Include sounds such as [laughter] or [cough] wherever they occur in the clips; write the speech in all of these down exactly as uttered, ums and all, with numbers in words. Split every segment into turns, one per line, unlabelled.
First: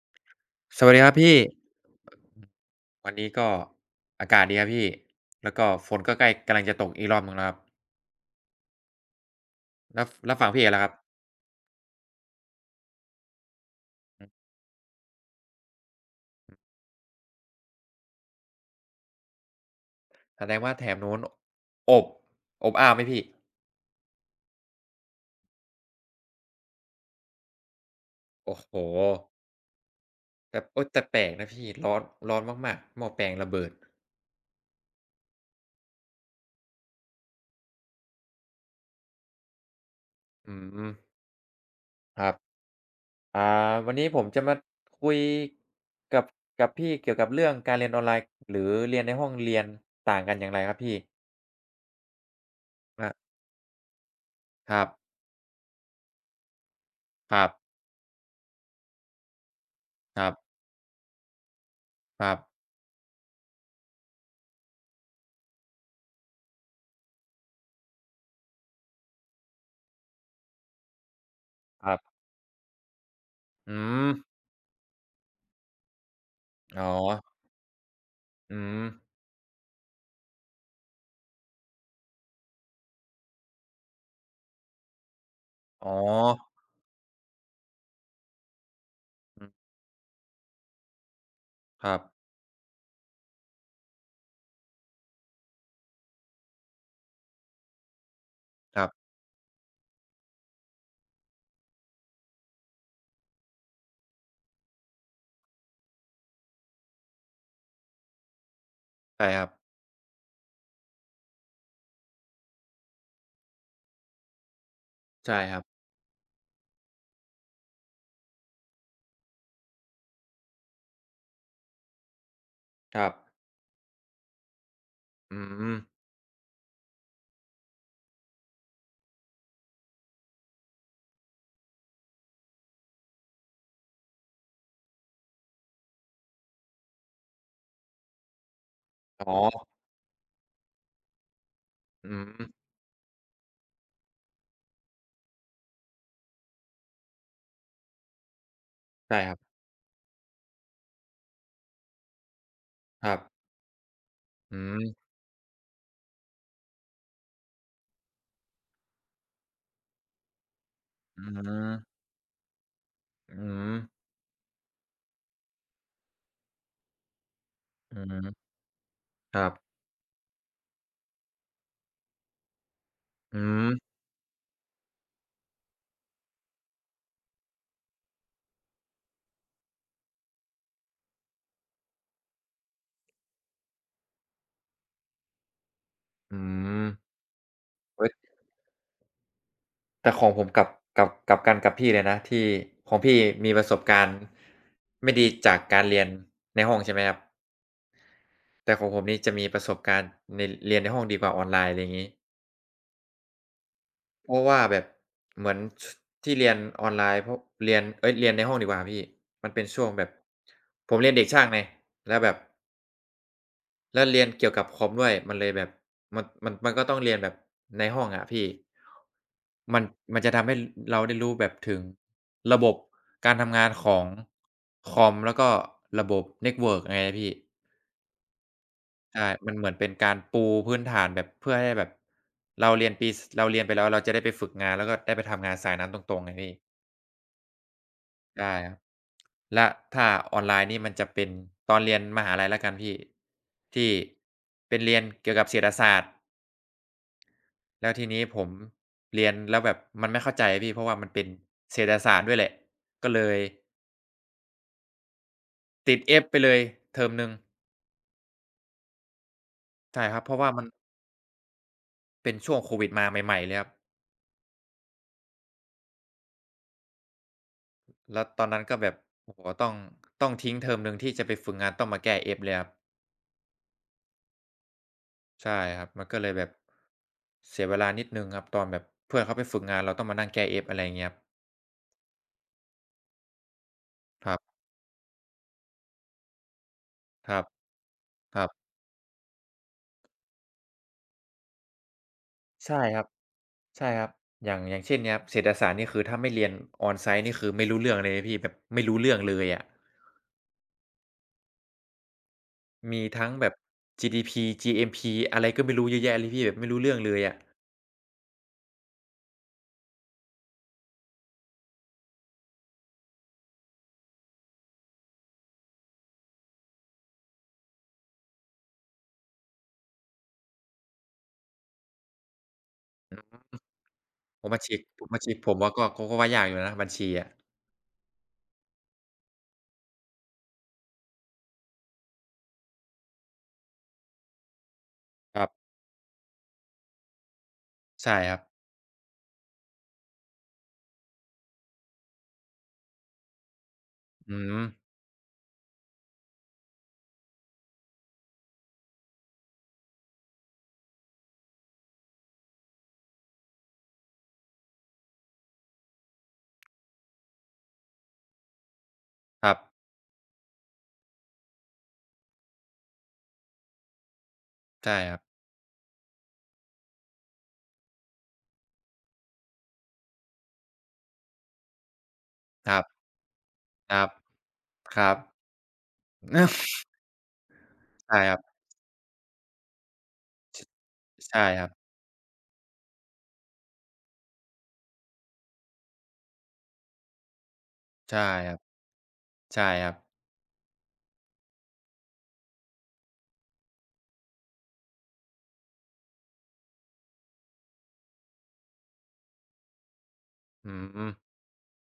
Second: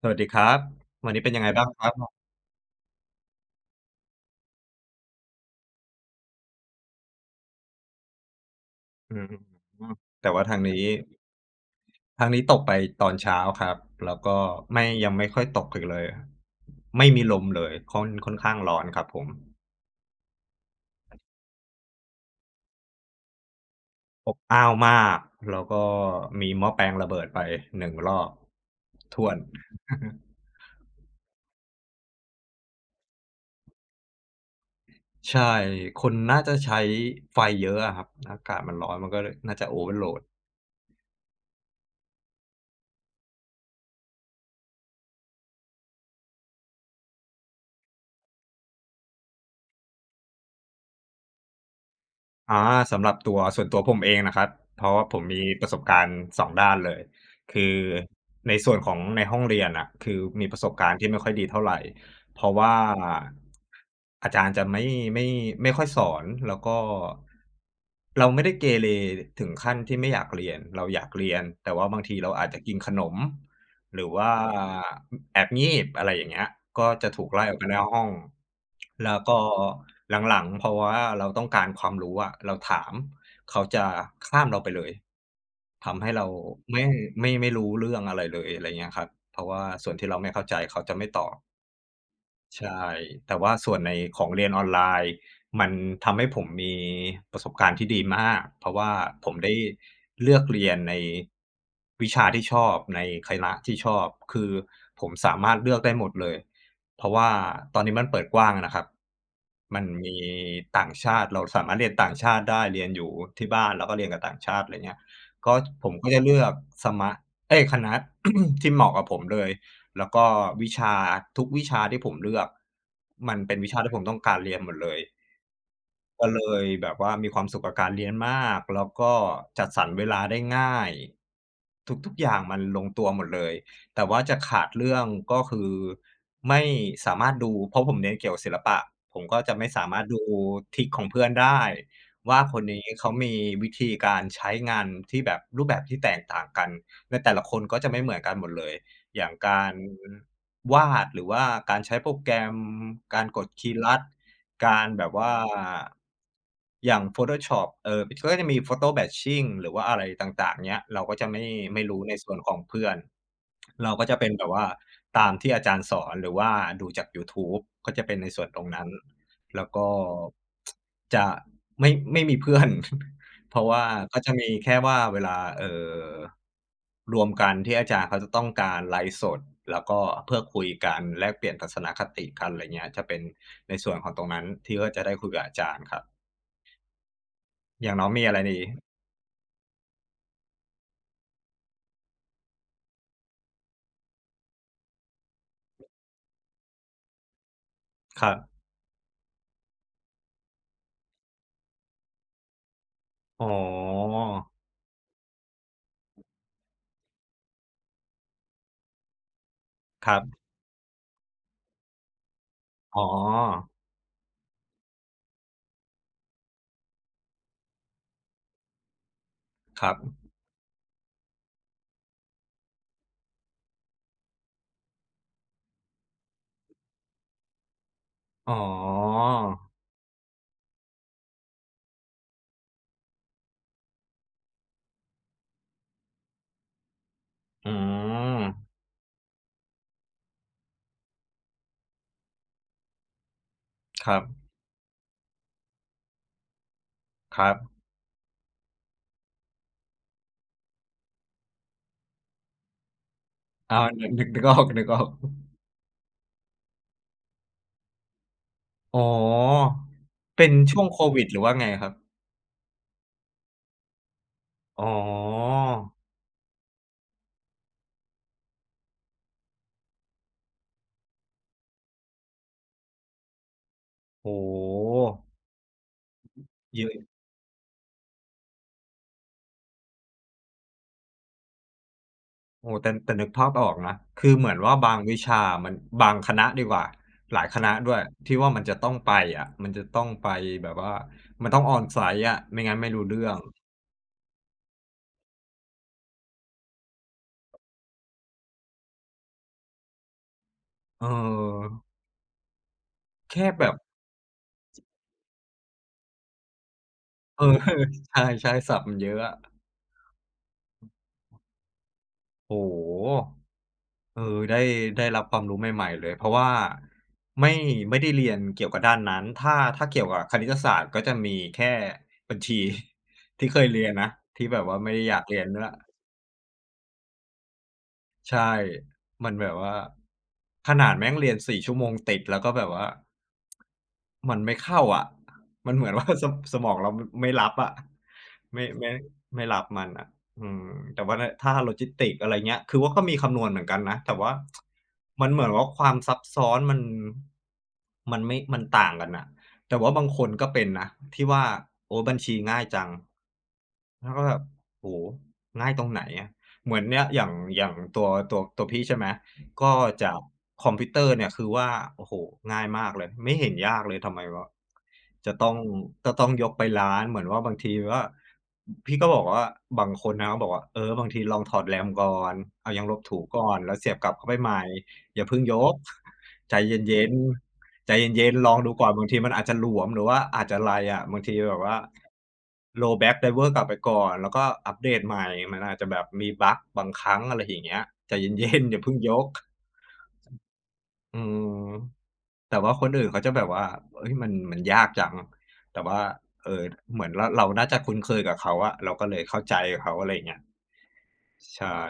สวัสดีครับ
สวัสดีค
วั
รั
น
บ
นี้เป็น
พี่
ยังไงบ้างครับ
วันนี้ก็อากาศดีครับพี่แล้วก็ฝนก็ใกล้กำลังจะตกอีกรอบหนึ่งแล้วครับ
อืม
แล้ว
แต่
แล้ว
ว่า
ฝั่ง
ทาง
พี่แล้ว
นี้
ครับ
ทางนี้ตกไปตอนเช้าครับแล้ว
อืม
ก็ไม่ยังไม่ค่อยตกอีกเลยไม่มีลมเลยค่อนค่อนข้างร้อนครับผม
แสดงว่าแถบนู้นอบอบอ้าวไหมพี่
อบอ้าวมากแล้วก็มีหม้อแปลงระเบิดไปหนึ่งรอบ
โอ้โห
ถ้วน
แต่โอ้ยแต่แปลกนะพี่ร้อนร้อนมากๆหม้อแปลงระเบิด
ใช่คนน่าจะใช้ไฟเยอะอะครับอากาศมันร้อนมันก็เลยน่าจะโอเวอร์โหลด
อืมครับอ่าวันนี้ผมจะมาคุยกับกับพี่เกี่ยวกับเรื่องการเรียนออนไลน์หรือเรียนในห้องเรียนต่างกันอย่างไรครับพี่
อาสำหรั
อา
บตัวส่วนตัวผมเองนะครับ
ค
เพ
รับ
ราะว่าผมมีประสบการณ์สองด้านเลย
ครับ
คือในส่วนของในห้องเรียนน่ะคื
ค
อ
รั
มีป
บ
ระสบการณ์ที่ไม่ค่อยดีเท่าไร
ครั
เพราะ
บ
ว่าอาจารย์จะไม่ไม่ไม่ค่อยสอนแล้วก็เราไม่ได้เกเรถึงขั้นที่ไม่อยากเรียนเราอยากเรียนแต่
ค
ว่า
รั
บางที
บ
เราอาจจะกินขนม
อื
หรือ
ม
ว่าแอบงีบอะไรอย่างเงี้ย
อ๋อ
ก็จะถูกไล่ออกไปหน้าห้อง
อืม
แล้วก็หลังๆเพราะว่าเราต้องการความรู้อะเราถามเขาจะข้ามเราไปเลย
อ๋อ
ทำให้เราไม่ไม่ไม่รู้เรื่องอะไรเลยอะไรเงี้ยครับเพ
อื
ราะ
ม
ว่าส่วนที่เราไม่เข้าใจเขาจะไม่ตอบ
ครับ
ใช่ แต่ว่าส่วนในของเรียนออนไลน์มันทำให้ผมมีประสบการณ์ที่ดีมาก เพราะ
ครั
ว่า
บ
ผมได้เลือกเรียนในวิชาที่ชอบในคณะที่ชอบ คือผมสามารถเลือกได้หมดเลย เพราะว่าตอนนี้มันเปิดกว้างอะนะครับ
ใช่ครับ
มันมีต่างชาติเราสามารถเรียนต่างชาติได้เรียนอยู่ที่บ้านแล้วก็เรียนกับต่างชาติอะไรเงี้ย
ใช่ค
ก็
รับ
ผมก็จะเลือกสมะเอ๊ยคณะ [coughs] ที่เหมาะกับผมเลย แล้วก็วิชาทุกวิชาที่ผมเลือก
ครับ
มันเป็นวิชาที่ผมต้องการเรียนหมดเลย
อืม
ก็เลยแบบว่ามีความสุขกับการเรียนมากแล้วก็จัดสรรเวลาได้ง่ายทุกๆอย่างมันลงตัวหมดเลยแต่ว่าจะขาดเรื่องก็คือไม่สามารถดูเพราะผมเรียนเกี่ยวศิลปะผม
อ๋
ก็จะไม่
อ
สามารถดูทริกของเพื่อนได้
อื
ว่า
ม
คนนี้เขามีวิธีการใช้งานที่แบบรูปแบบที่แตกต่างกันในแต่ละคนก็จะไม่เหมือนกันหมดเลย
ใช่
อ
ค
ย่าง
รับ
การวาดหรือว่าการใช้โปรแกรม
ครับ
การกดคีย์ลัด
อื
การแบ
ม
บว่าอย่าง Photoshop เอ่อมันก็จะมี Photo Batching หรือว่าอะไรต่างๆเงี้ยเราก็
อื
จะไม่ไม่
ม
รู้ในส่วนของเพื่อน
อืม
เราก็จะเป็นแบบว่าตามที่อาจารย์สอนหรือว่าดูจากยูทูบก็
อื
จะเป็นในส่ว
ม
นตรงนั้น
ครับ
แล้วก็จะไม่ไม่มีเพื่อน
อื
[laughs] เพราะ
ม
ว่าก็จะมีแค่ว่าเวลาเอ่อรวมกันที่อาจารย์เขาจะต้องการไลฟ์สดแล้วก็เพื่อคุยกันแลกเปลี่ยนทัศนคติกันอะไรเงี้ยจะเป็น ในส่วนของตรงนั้นที่ว่าจะได้คุยกับอาจารย์ครับ
อืม
อย่างน้
เฮ้
อ
ย
งมีอะไรดี
แต่ของผมกลับกลับกลับกันกับพี่เลยนะที่ของพี่มีประสบการณ์ไม่ดีจากการเรียนในห้องใช่ไหมครับ
ครับ
แต่ของผมนี่จะมีประสบการณ์ในเรียนในห้องดีกว่าออนไลน์อะไรอย่างงี้
อ๋อ
เพราะว่าแบบเหมือนชที่เรียนออนไลน์เพราะเรียนเอ๊ยเรียนในห้องดีกว่าพี่มันเป็นช่วงแบบ
ครับ
ผมเรียนเด็กช่างไงแล้วแบบ
อ๋อ
แล้วเรียนเกี่ยวกับคอมด้วยมันเลยแบบมันมันมันก็ต้องเรียนแบบในห้องอะพี่มัน
ครับ
มันจะทำให้รเราได้รู้แบบถึงระบบการทำงานของคอมแล้วก็ระบบเน็ตเวิร์กไงพี่
อ๋อ
ใช่มันเหมือนเป็นการปูพื้นฐานแบบเพื่อให้แบบเราเรียนปีสเราเรียนไปแล้วเราจะได้ไปฝึกงานแล้วก็ได้ไปทำงานสายนั้นตรงๆไงพี่
อืม
ได้ครับแล้วถ้าออนไลน์นี่มันจะเป็นตอนเรียนมหาลัยแล้วกันพี่ที่
ครับ
เป็นเรียนเกี่ยวกับเศรษฐศาสตร์
ครับ
แล้วทีนี้ผมเรียนแล้วแบบมันไม่เข้าใจอะพี่เพราะว่ามันเป็นเศรษฐศาสตร์ด้วยแหละก็เลย
อาวนึกนึกนึกออกนึกออก
ติด F ไปเลยเทอมหนึ่ง
อ๋อ
ใช่ครับเพราะ
เป็
ว่า
น
มัน
ช่วงโควิดหรือว่าไงครับ
เป็นช่วงโควิดมาใหม่ๆเลยครับ
อ๋อ
แล้วตอนนั้นก็แบบโอ้โฮต้องต้องทิ้งเทอมหนึ่งที่จะไปฝึกงานต้องมาแก้ F เลยครับ
โอ้โฮ
ใช่ครับมันก็เลยแบบ
เยอะ
เสียเวลานิดหนึ่งครับตอนแบบเพื่อนเขาไปฝึกงานเราต้องมานั่งแก้ F อะไรอย่างเงี้ยครับ
โอ้โฮแต่แต่นึกภาพออกนะ
ค
คือ
รั
เหมือ
บ
นว่าบางวิชามันบางคณะดีกว่า
ค
ห
รั
ลา
บ
ยคณะด้วย
ค
ที่
รับ
ว่ามันจะต้องไปอะมันจะต้องไปแบบว่ามันต้อง on-site อะไม่งั้น
ใช่
ไม่
ค
รู้
รับ
เรื่อง
ใช่ครับอย่างอย่างเช่นเนี่ยครับเศรษฐศาสตร์นี่คือถ้าไม่เรียน on-site นี่คือไม่รู้เรื่องเลยนะพี่แบบไม่รู้เรื่องเลยอะ
เออ
มีทั้งแบ
แค่
บ
แบบ
จี ดี พี จี เอ็ม พี อะไรก็ไม่รู้เยอะแยะเลยพี่แบบไม่รู้เรื่องเลยอะ
เออ [laughs] ใช่ๆศัพท์มันเยอะอะโอ้โฮเออได้ได้รับความรู้ใหม่ๆเลยเพราะว่าไม่ไม่ได้เรียนเกี่ยวกับด้านนั้นถ้าถ้าเกี่ยวกับคณิตศาสตร์ก็จะมีแค่บัญชี [laughs] ที่เคยเรียนนะ
ผ
ที่
ม
แบ
มา
บ
เช็
ว่า
ก
ไม่
ผ
ได้
ม
อ
มา
ยาก
เช็ก
เรียน
ผม
ด้วย
ว่าก็ก็ก็ว่ายากอยู่นะบัญชีอะ
ใช่มันแบบว่าขนาดแม่งเรียนสี่ชั่วโมงติดแล้วก็แบบว่ามันไม่เข้าอะ
ครับ
มันเหมือนว่า [laughs] สสมองเราไม่รับอะ
ใช่ครับ
ไม่ไม่ไม่รับมันอะอืมแต่ว่านถ้า Logistics อะไรเงี้ยคือว่าก็มีคำนวณเหมือนกันนะแต่ว่า
อืม
มันเหมือนว่าความซับซ้อนมันมันไม่มันต่างกันน่ะแต่ว่าบางคนก็เป็นนะที่ว่าโอ้บัญชีง่ายจังแล้วก็แบบโอ้โฮง่ายตรงไหนอะ เหมือนเนี่ยอย่างอย่างตัวตัวตัวพี่ใช่ไหม
ครับ
ก็จะคอมพิวเตอร์เนี่ยคือว่าโอ้โหง่ายมากเลยไม่เห็นยากเลยทำไมว่า
ใช่ครับ
จะต้องจะต้องยกไปร้านเหมือนว่าบางทีว่าพี่ก็บอกว่าบางคนนะเขาบอกว่าเออบางทีลองถอดแรมก่อน
ค
เอา
รั
ยา
บ
งลบถูก่อนแล้วเสี
ค
ยบ
รั
ก
บ
ลับเข้าไปใหม่
ครับ
อย่าเพิ่งยก [laughs] ใจ
[laughs]
เย็นๆ ใจ
ใช่
เย็
ค
น
รับ
ๆลองดูก่อนบางทีมันอาจจะหลวมหรือว่าอาจจะอะไรอะบางที
ใช่
แบ
ค
บ
รับ
ว่า roll back driver กลับไปก่อนแล้วก็อัปเดตใหม่มันอาจจะแบบมีบักบางครั้งอะไรอย่างเงี้ยใจ
ใช่ค
เย็
รับ
นๆอย่าเพิ่งยก
ใช่ครับ
อืมแต่ว่าคนอื่นเขาจะแบบว่าเฮ้ยมันมันยากจังแต่ว่าเอ่อเหมือนเราเราน่าจะคุ้นเคยกับเขาอะเราก็เลยเข้าใจเขาอะไรอย่างเงี้ย
อืม
ใช่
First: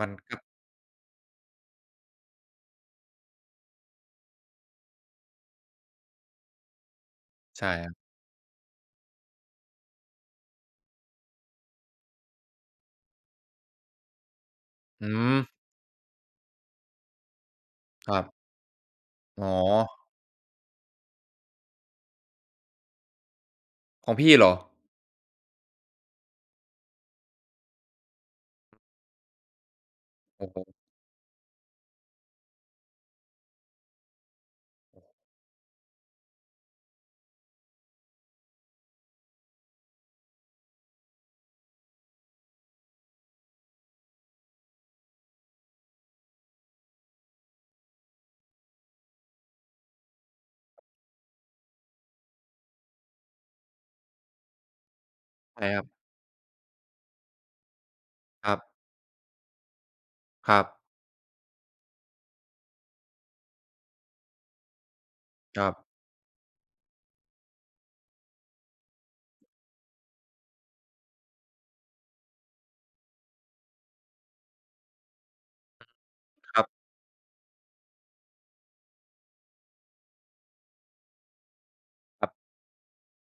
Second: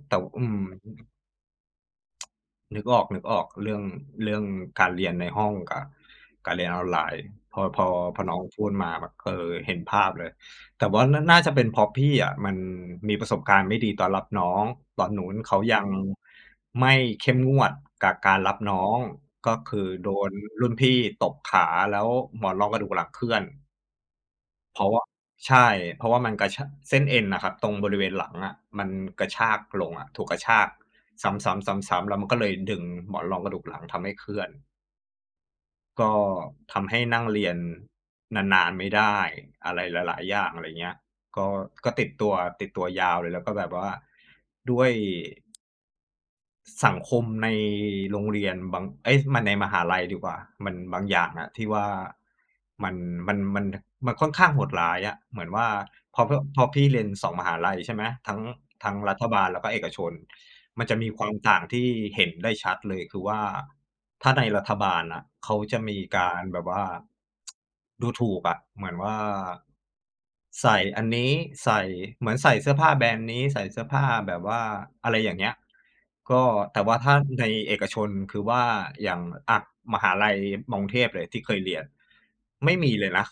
มัน
แต่
ก็
อืม นึกออกนึกออกเรื่องเรื่องการเรียนในห้องกับการเรียนออนไลน์พอ
ใช่
พ
ค
อ
รับ
พอน้องพูดมาแบบเออเห็นภาพเลยแต่ว่าน่าน่าจะเป็นเพราะพี่อะมันมีประสบการณ์ไม่ดีตอนรับน้องตอ
อื
นนู้น
ม
เขายังไม่เข้มงวด
ค
กับ
รับ
การรับน้อง
อ๋อ
ก็คือโดนรุ่นพี่ตบขาแล้วหมอนรองกระดูกหลังเคลื่อน
ของพี่เหรอ
เพราะว่าใช่เพราะว่ามันกระชะเส้นเอ็นน่ะครับตรงบริเวณหลังอะมันกระชากลงอะถูกกระ
โอ้โฮ
ชากซ้ำๆๆๆแล้วมันก็เลยดึงหมอนรองกระดูกหลังทำให้เคลื่อนก็ทำให้นั่งเรียนนานๆไม่ได้อะไรหลายๆอย่างอะไรเงี้ยก็ก็ติดตัวติดตัวยาวเลยแล้วก็แบบว่าด้วย สังคมในโรงเรียนบางเอ๊ยมันในมหาลัยดีกว่า มันบางอย่างอะที่ว่ามันมันมันมันค่อนข้างโหดร้ายอะเหมือน
ใช่
ว่า
ครับ
พอพพอพี่เรียนสองมหาลัยใช่ไหมทั้ง
ครับ
ทั้งรัฐบาลแล้วก็เอกชน มันจะมีความต่างที่เห็นได้ชัดเลยคือว่าถ้าในรัฐบาลน่ะเขา
ครับ
จะมีการแบบว่าดูถูกอะเหมือนว่า ใส่อันนี้ใส่เหมือนใส่เสื้อผ้าแบรนด์นี้ใส่เสื้อผ้าแบบว่าอะไรอย่างเงี้ยก็
ครั
แต่
บ
ว่าถ้าในเอกชนคือว่าอย่างอะมหาลัยมอกรุงเทพเลยที่เคยเรียน
ครับครับ
ไม่มีเลยนะ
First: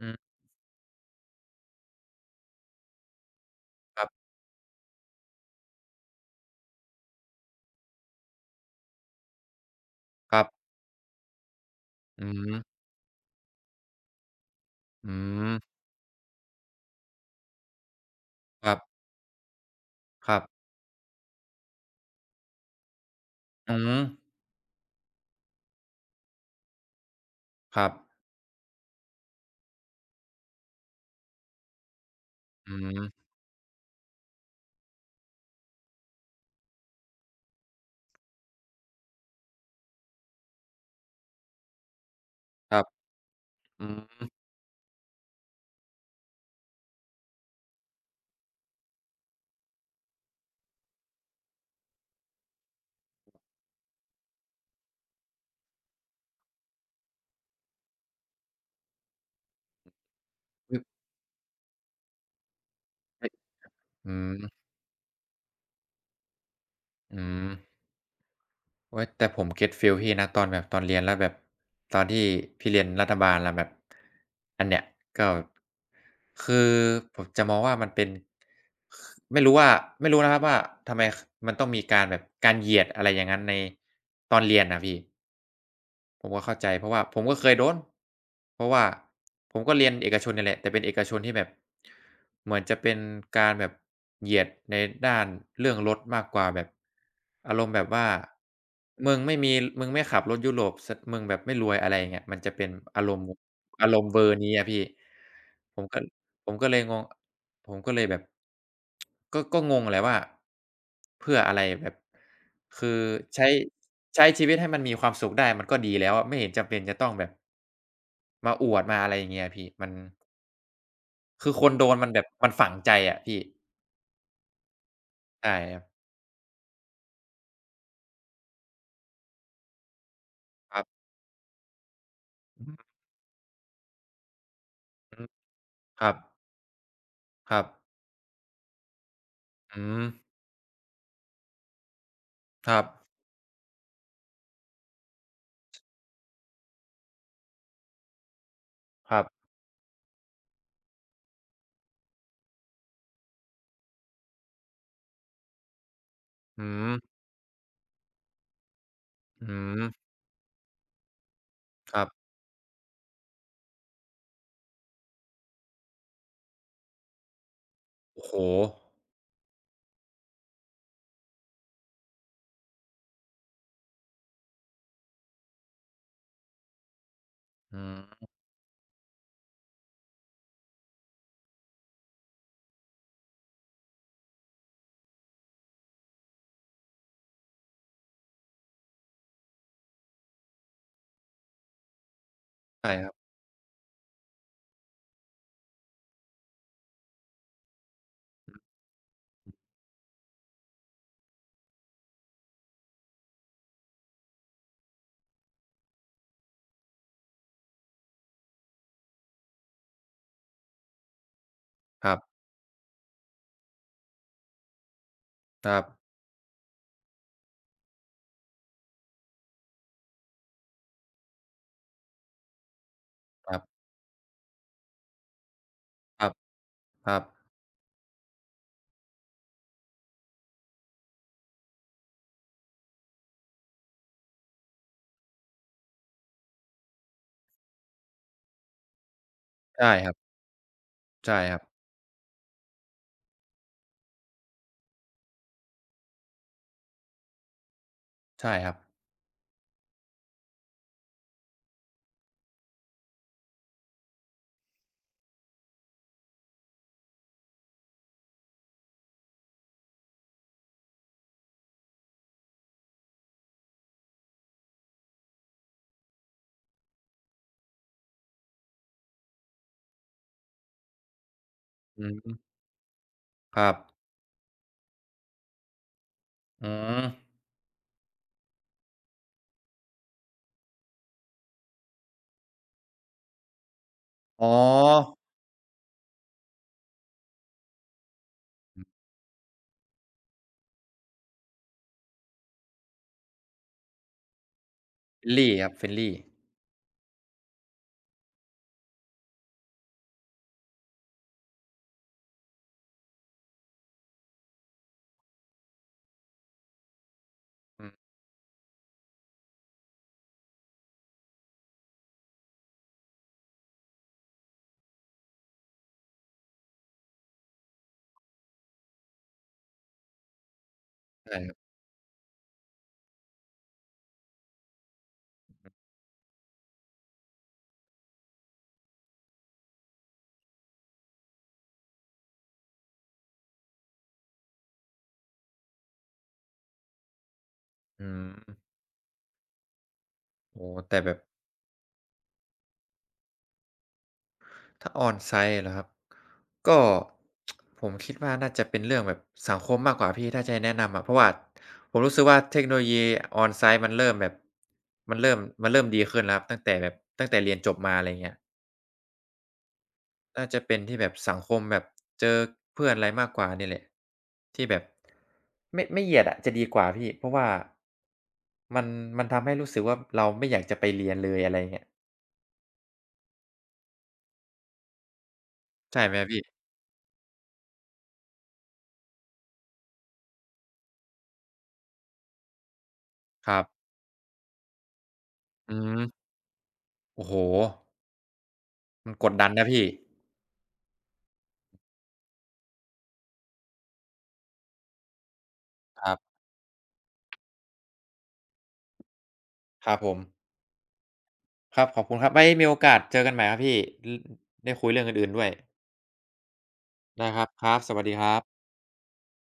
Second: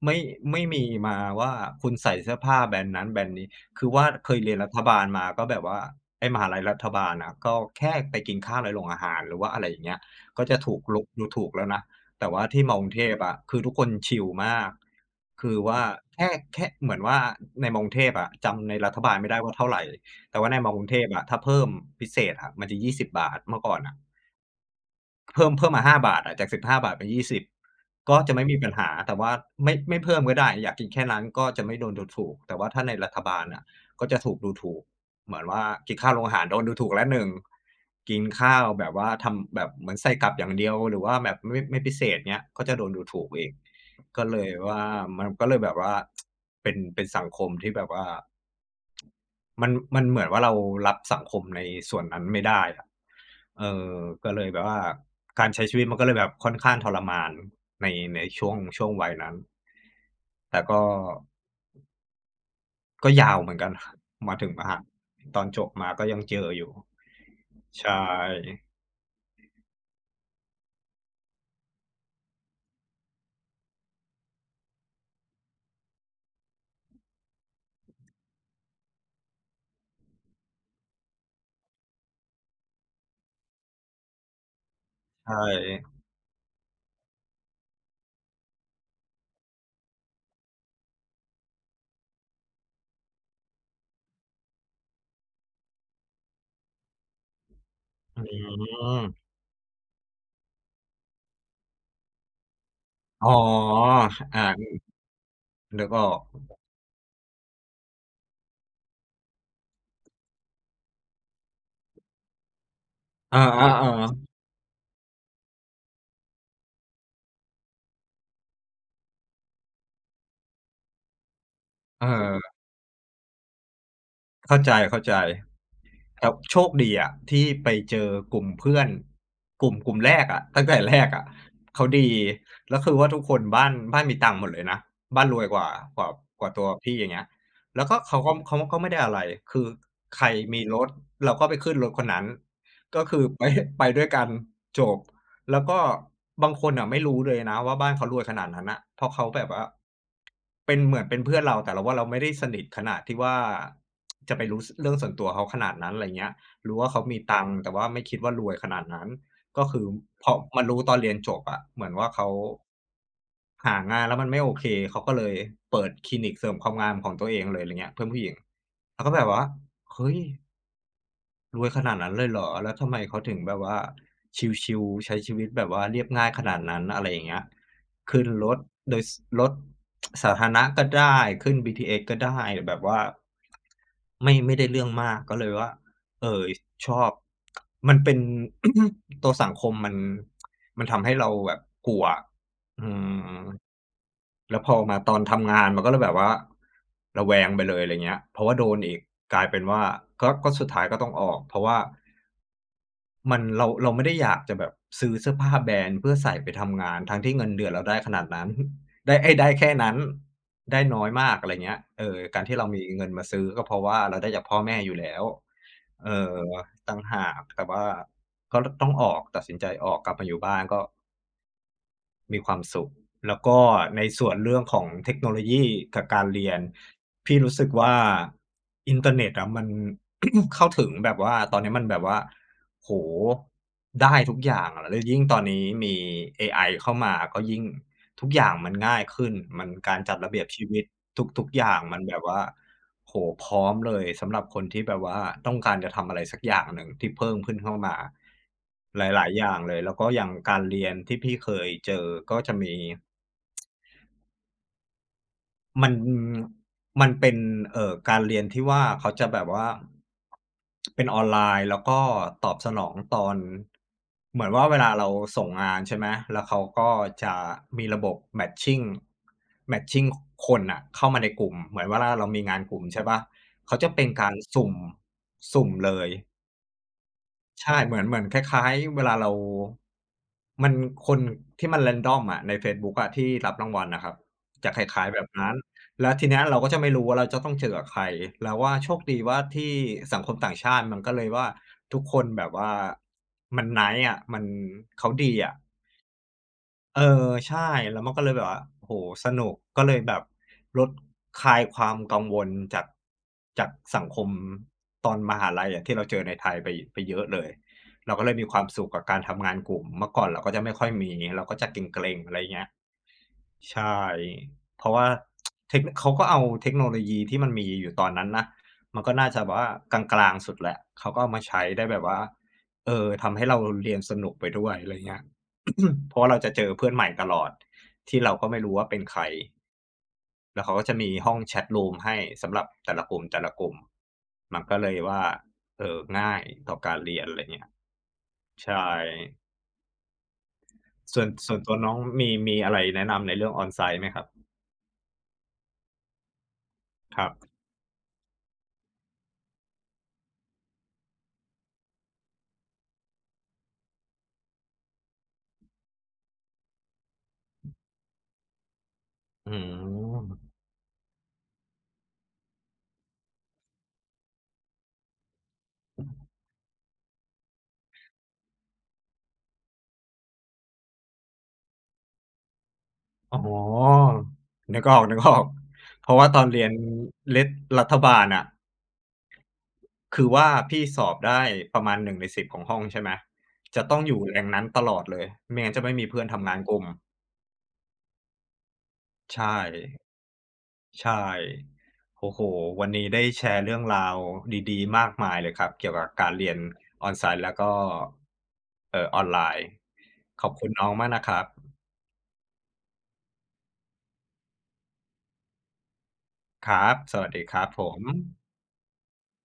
อืม
ไม่ไม่มีมาว่าคุณใส่เสื้อผ้าแบรนด์นั้นแบรนด์นี้คือ
ค
ว่า
รับ
เคยเรียนรัฐบาลมาก็แบบว่าไอ้มหาลัยรัฐบาลอะก็แค่ไปกินข้าวในโรงอาหารหรือว่าอะไรอย่างเงี้ย
ครั
ก็
บ
จะถูกลบดูถูกแล้วนะ
อื
แต่
อ
ว่า
ฮึ
ที่มอกรุงเทพอะคือทุกคนชิลมาก
อืม
คือว่าแค่แค่เหมือนว่าในมากรุงเทพอะ
ค
จำใน
รับ
รัฐบาลไม่ได้ว่าเท่าไร
ครั
แต่ว่าใน
บ
มอกรุงเทพอะถ้าเพิ่มพิเศษอะมันจะยี่ส0บบาทเมื่อก่
อื
อ
อ
นอะ
ฮึ
เพิ่มเพิ่มมาห้าบาทอะจากสิบห้าบาทเป็นยี่สิบ
ครับ
ก็จะไม่มีปัญหาแต่ว่าไม่ไม่เพิ่มก็ได้อยากกินแค่นั้นก็จะไม่โดนดูถูกแต่ว่า
อื
ถ้าในรัฐ
ม
บาลน่ะก็จะถูกดูถูกเหมือนว่ากินข้าวโรงอาหารโดนดูถูกแล้วหนึ่งกินข้าวแบบว่าทำแบบเหมือนใส่กลับอย่างเดียวหรือว่าแบบไม่ไม่พิเศษเงี้ยก็
ค
จะ
รั
โด
บ
นดูถูกอีก
อืม
ก็เลยว่ามันก็เลยแบบว่าเป็นเป็นสังคมที่แบบว่า มันมันเหมือนว่าเรารับสังคมในส่วนนั้นไม่ได้อะเออก็เลยแบบว่าการใช้ชีวิตมันก็เลยแบบค่อนข้างทรมานในในช่วงช่วงวัยนั้น แต่ก็
อ
ก็
เอะ
ยาวเหมือนกัน
อืม
มาถึงมหาตอนจบมาก็ยังเจออยู่
อืม
ใช่
โอ๊ยแต่ผมเก็ตฟีลพี่นะตอนแบบตอนเรียนแล้วแบบตอนที่พี่เรียนรัฐบาลแล้วแบบอันเนี้ยก็คือผมจะมองว่ามันเป็นไม่รู้ว่าไม่รู้นะครับว่าทำไมคมันต้องมีการแบบการเหยียดอะไรอย่างงั้นในตอนเรียนน่ะพี่
ใช่
ผมก็เข้าใจเพราะว่าผมก็เคยโดนเพราะว่าผมก็เรียนเอกชนเนี่ยแหละแต่เป็นเอกชนที่แบบเหมือนจะเป็นการแบบเหยียดในด้านเรื่องรถมากกว่าแบบอารมณ์แบบว่า
อืม
มึงไม่มีมึงไม่ขับรถยุโรปสมึงแบบไม่รวยอะไรอย่างเงี้ยมันจะเป็นอารมณ์
อ๋อ
อารม
อ
ณ์เบอร์นี้อะ
า
พี่ผม
นึก
ก็
ออก
ผมก็เลยงง ผมก็เลยแบบก็ก็งงแหละว่าเพื่ออะไรแบบคือ
เออ
ใช้ใช้ชี
ๆ
วิตให้มันมีความสุขได้มันก็ดีแล้วอะไม่เห็นจำเป็นจะต้องแบบมาอวดมาอะไรอย่างเงี้ยพี่มันคือคนโดน
ๆเอ
มันแบบ
อ
มันฝังใจอะพี่
เข้าใจเข้าใจ
ใช่ครับ
แต่โชคดีอะที่ไปเจอกลุ่มเพื่อนกลุ่มกลุ่มแรกอะตั้ง
ค
แต่
รับ
แรกอะเขาดี
อือ
แล้ว
ฮ
คือว่าทุกคนบ้านบ้านมีตังค์หมดเลยนะ
ึ
บ้านรวยกว่าก
ค
ว่า
รับ
กว่าตัวพี่อย่างเงี้ย
ครับ
แล้วก็เขาก็เขาก็ไม่ได้อะไรคือ
อืม
ใครมีรถเราก็ไปขึ้นรถคนนั้น
ครับ
ก็คือไปไปด้วยกันจบ แล้วก็บางคนน่ะไม่รู้เลยนะว่าบ้านเขารวยขนาดนั้นน่ะเพ
ค
ราะ
รับ
เขาแบบว่าเป็นเหมือนเป็นเพื่อนเราแต่เราว่าเราไม่ได้สนิทขนาดที่ว่าจะไปรู้สเรื่องส่วนตัวเขาขนาดนั้นไรเงี้ย
อื
รู้
ม
ว่าเขามีตังค์แต่ว่าไม่คิดว่ารวยขนาดนั้น
อื
ก็คื
ม
อพอมารู้ตอนเรียนจบอะเหมือน
ครั
ว่า
บ
เขาหางานแล้วมันไม่โอเคเขาก็เลยเปิดคลินิกเสริมความงามของตัวเองเลยไรเงี้ยเพื่อนผู้
โอ้
หญิ
โฮ
งเราก็แบบว่าเฮ้ย รวยขนาดนั้นเลยเหรอ แล้วทำไมเขาถึงแบบว่าชิลๆใช้ชีวิตแบบว่าเรียบง่ายขนาดนั้นอะไรอย่างเงี้ย
อื
ขึ้
ม
นรถโดยสรถสาธารณะก็ได้ขึ้นบีทีเอสก็ได้แบบว่าไม่ไม่ได้เรื่องมากก็เลยว่าเอ่อชอบมันเป็น [coughs] ตัวสังคมมันมันทำให้เราแบบกลัว
ใช่
อื
ครับ
ม แล้วพอมาตอนทำงานมันก็เลยแบบว่าระแวงไปเลยอะไรเงี้ยเพราะว่าโดนอีกกลายเป็นว่าก็ก็สุดท้ายก็ต้องออกเพราะว่ามันเราเราไม่ได้อยากจะแบบซื้อเสื้อผ้าแบรนด์เพื่อใส่ไปทำงานทั้งที่เงินเดือนเราได้ขนาดนั้น [laughs] ได้เอ๊ยได้แค่นั้นได้น้อยมากอะไรเงี้ยเอ
ครั
อ
บ
การที่เรามีเงินมาซื้อก็เพราะว่าเราได้จากพ่อแม่อยู่แล้ว
ครับ
เออต่างหากแต่ว่าก็ต้องออกตัดสินใจออกกลับมาอยู่บ้านก็ มีความสุขแล้ว
ครั
ก็
บ
ในส่วนเรื่องของเทคโนโลยีกับ
ค
การ
รับ
เรียน
ครับ
พี่รู้สึกว่าอินเทอร์เน็ตอะมัน [coughs] เข้าถึงแบบว่าตอนนี้มันแบบว่าโอ้โฮได้ทุกอย่างอะแล้วยิ่งตอนนี้มีเอไอเข้ามาก็ยิ่ง ทุกอย่างมันง่ายขึ้น มัน
ใช่
การ
ครับ
จัดระเบียบชีวิต
ใช่
ทุก
ค
ๆ
รั
อ
บ
ย่างมันแบบว่าโอ้โฮพร้อมเลยสำหรับคนที่แบบว่าต้องการจะทำอะไรสักอย่างหนึ่งที่เพิ่มขึ้นเข้ามา
ใช่ครับ
หลายๆอย่างเลยแล้วก็อย่างการเรียนที่พี่เคยเจอก็จะมี มันมันเป็นเอ่อการเรียนที่ว่าเขาจะแบบว่าเป็นออนไลน์แล้วก็ตอบสนองตอนเหมือนว่าเวลาเราส่งงานใช่ไหมแล้วเขาก็จะมีระบบ matching matching คนน่ะเข้ามาในกลุ่มเหมือนเว
อื
ลาเรามี
ม
งานกลุ่มใช่เปล่า
ครับ
เขาจะเป็นการสุ่มสุ่มเลย
อืม
ใช่เหมือนเหมือนคล้ายๆเวลาเรามันคนที่มัน random อะในเฟซบุ๊กอะที่รับรางวัลน่ะครับ
อ๋อ
จะคล้ายๆแบบนั้นแล้วทีเนี้ยเราก็จะไม่รู้ว่าเราจะต้องเจอกับใครเราว่าโชคดีว่าที่สังคมต่างชาติมันก็เลยว่าทุกคนแบบว่ามัน nice อะมันเขาดี
friendly
อะ
ครับ friendly
เออใช่แล้วมันก็เลยแบบว่าโอ้โฮสนุกก็เลยแบบลดคลายความกังวลจากจากสังคมตอนมหาลัยอะที่เราเจอในไทยไปไปเยอะเลย
อืม
เราก็เลยมีความสุขกับการทำงานกลุ่มเมื่อก่อนเราก็จะไม่ค่อยมีเราก็จะเกร็งๆอะไรเงี้ย ใช่เพราะว่าเทคเขาก็เอาเทคโนโลยีที่มันมีอยู่ตอนนั้นนะมันก็น่าจะแบบว่ากลางๆสุดแหละเขาก็เอา
ใช่
มา
ครั
ใช้
บ
ได้แบบว่าเออทำให้เราเรียนสนุกไปด้วยอะไรเงี้ย [coughs] เพราะว่าเราจะเจอเพื่อนใหม่ตลอดที่เราก็ไม่รู้ว่าเป็นใครแล้วเขาก็จะมีห้องแชตรูมให้สำหรับแต่ละกลุ่มแต่ละกลุ่มมันก็เลยว่าเอ่อง่ายต่อการเรียนอะไรเงี้ย
อืม
ใช่
โอ้โฮแต่แบบ
ส่วนส่วนตัวน้องมีมีอะไรแนะนำในเรื่อง On-site ไหมครับ
ถ้า on-site เหรอครับ ก็
ครับ
ผมคิดว่าน่าจะเป็นเรื่องแบบสังคมมากกว่าพี่ถ้าจะให้แนะนำอะเพราะว่าผมรู้สึกว่าเทคโนโลยี on-site มันเริ่มแบบมันเริ่มมันเริ่มดีขึ้นแล้วครับตั้งแต่แบบตั้งแต่เรียนจบมาอะไรเงี้ย
อืม
น่าจะเป็นที่แบบสังคมแบบเจอเพื่อนอะไรมากกว่านี่แหละที่แบบไม่ไม่เหยียดอะจะดีกว่าพี่เพราะว่ามันมันทำให้รู้สึกว่าเราไม่อยากจะไปเรียนเลยอะไรเงี้ย
อ๋อนึกออกนึกออก
ใช่
เพ
ไหม
ราะ
ครั
ว่า
บ
ต
พี่
อนเรียนเทธิดรัฐบาลอะคือว่าพี่สอบได้ประมาณหนึ่งในสิบของห้องใช่ไหม
ครับ
จะต้องอยู่แรงนั้นตลอดเลยไม่งั้
อื
นจะไม่มีเพื่อ
ม
นทำงานกลุ่ม
โอ้โฮมันกด
ใช
ดัน
่
นะพี่
ใช่โอ้โฮวันนี้ได้แชร์เรื่องราวดีๆมากมายเลยครับ เกี่ยว
ค
กับ
รับ
การเรียน on-site แล้วก็เอ่อออนไลน์
ครับผม
ขอบคุณน้องมากนะครับ
ครับขอบคุณครับไว้มีโอกาสเจอกันใหม่ครับพี่ลได้คุยเรื่องอื่นๆด้วย
ครับ ส
ได้
วัส
ค
ดี
รับ
ค
ค
รับ
รับ
ผ
ส
ม
วัสดีครับ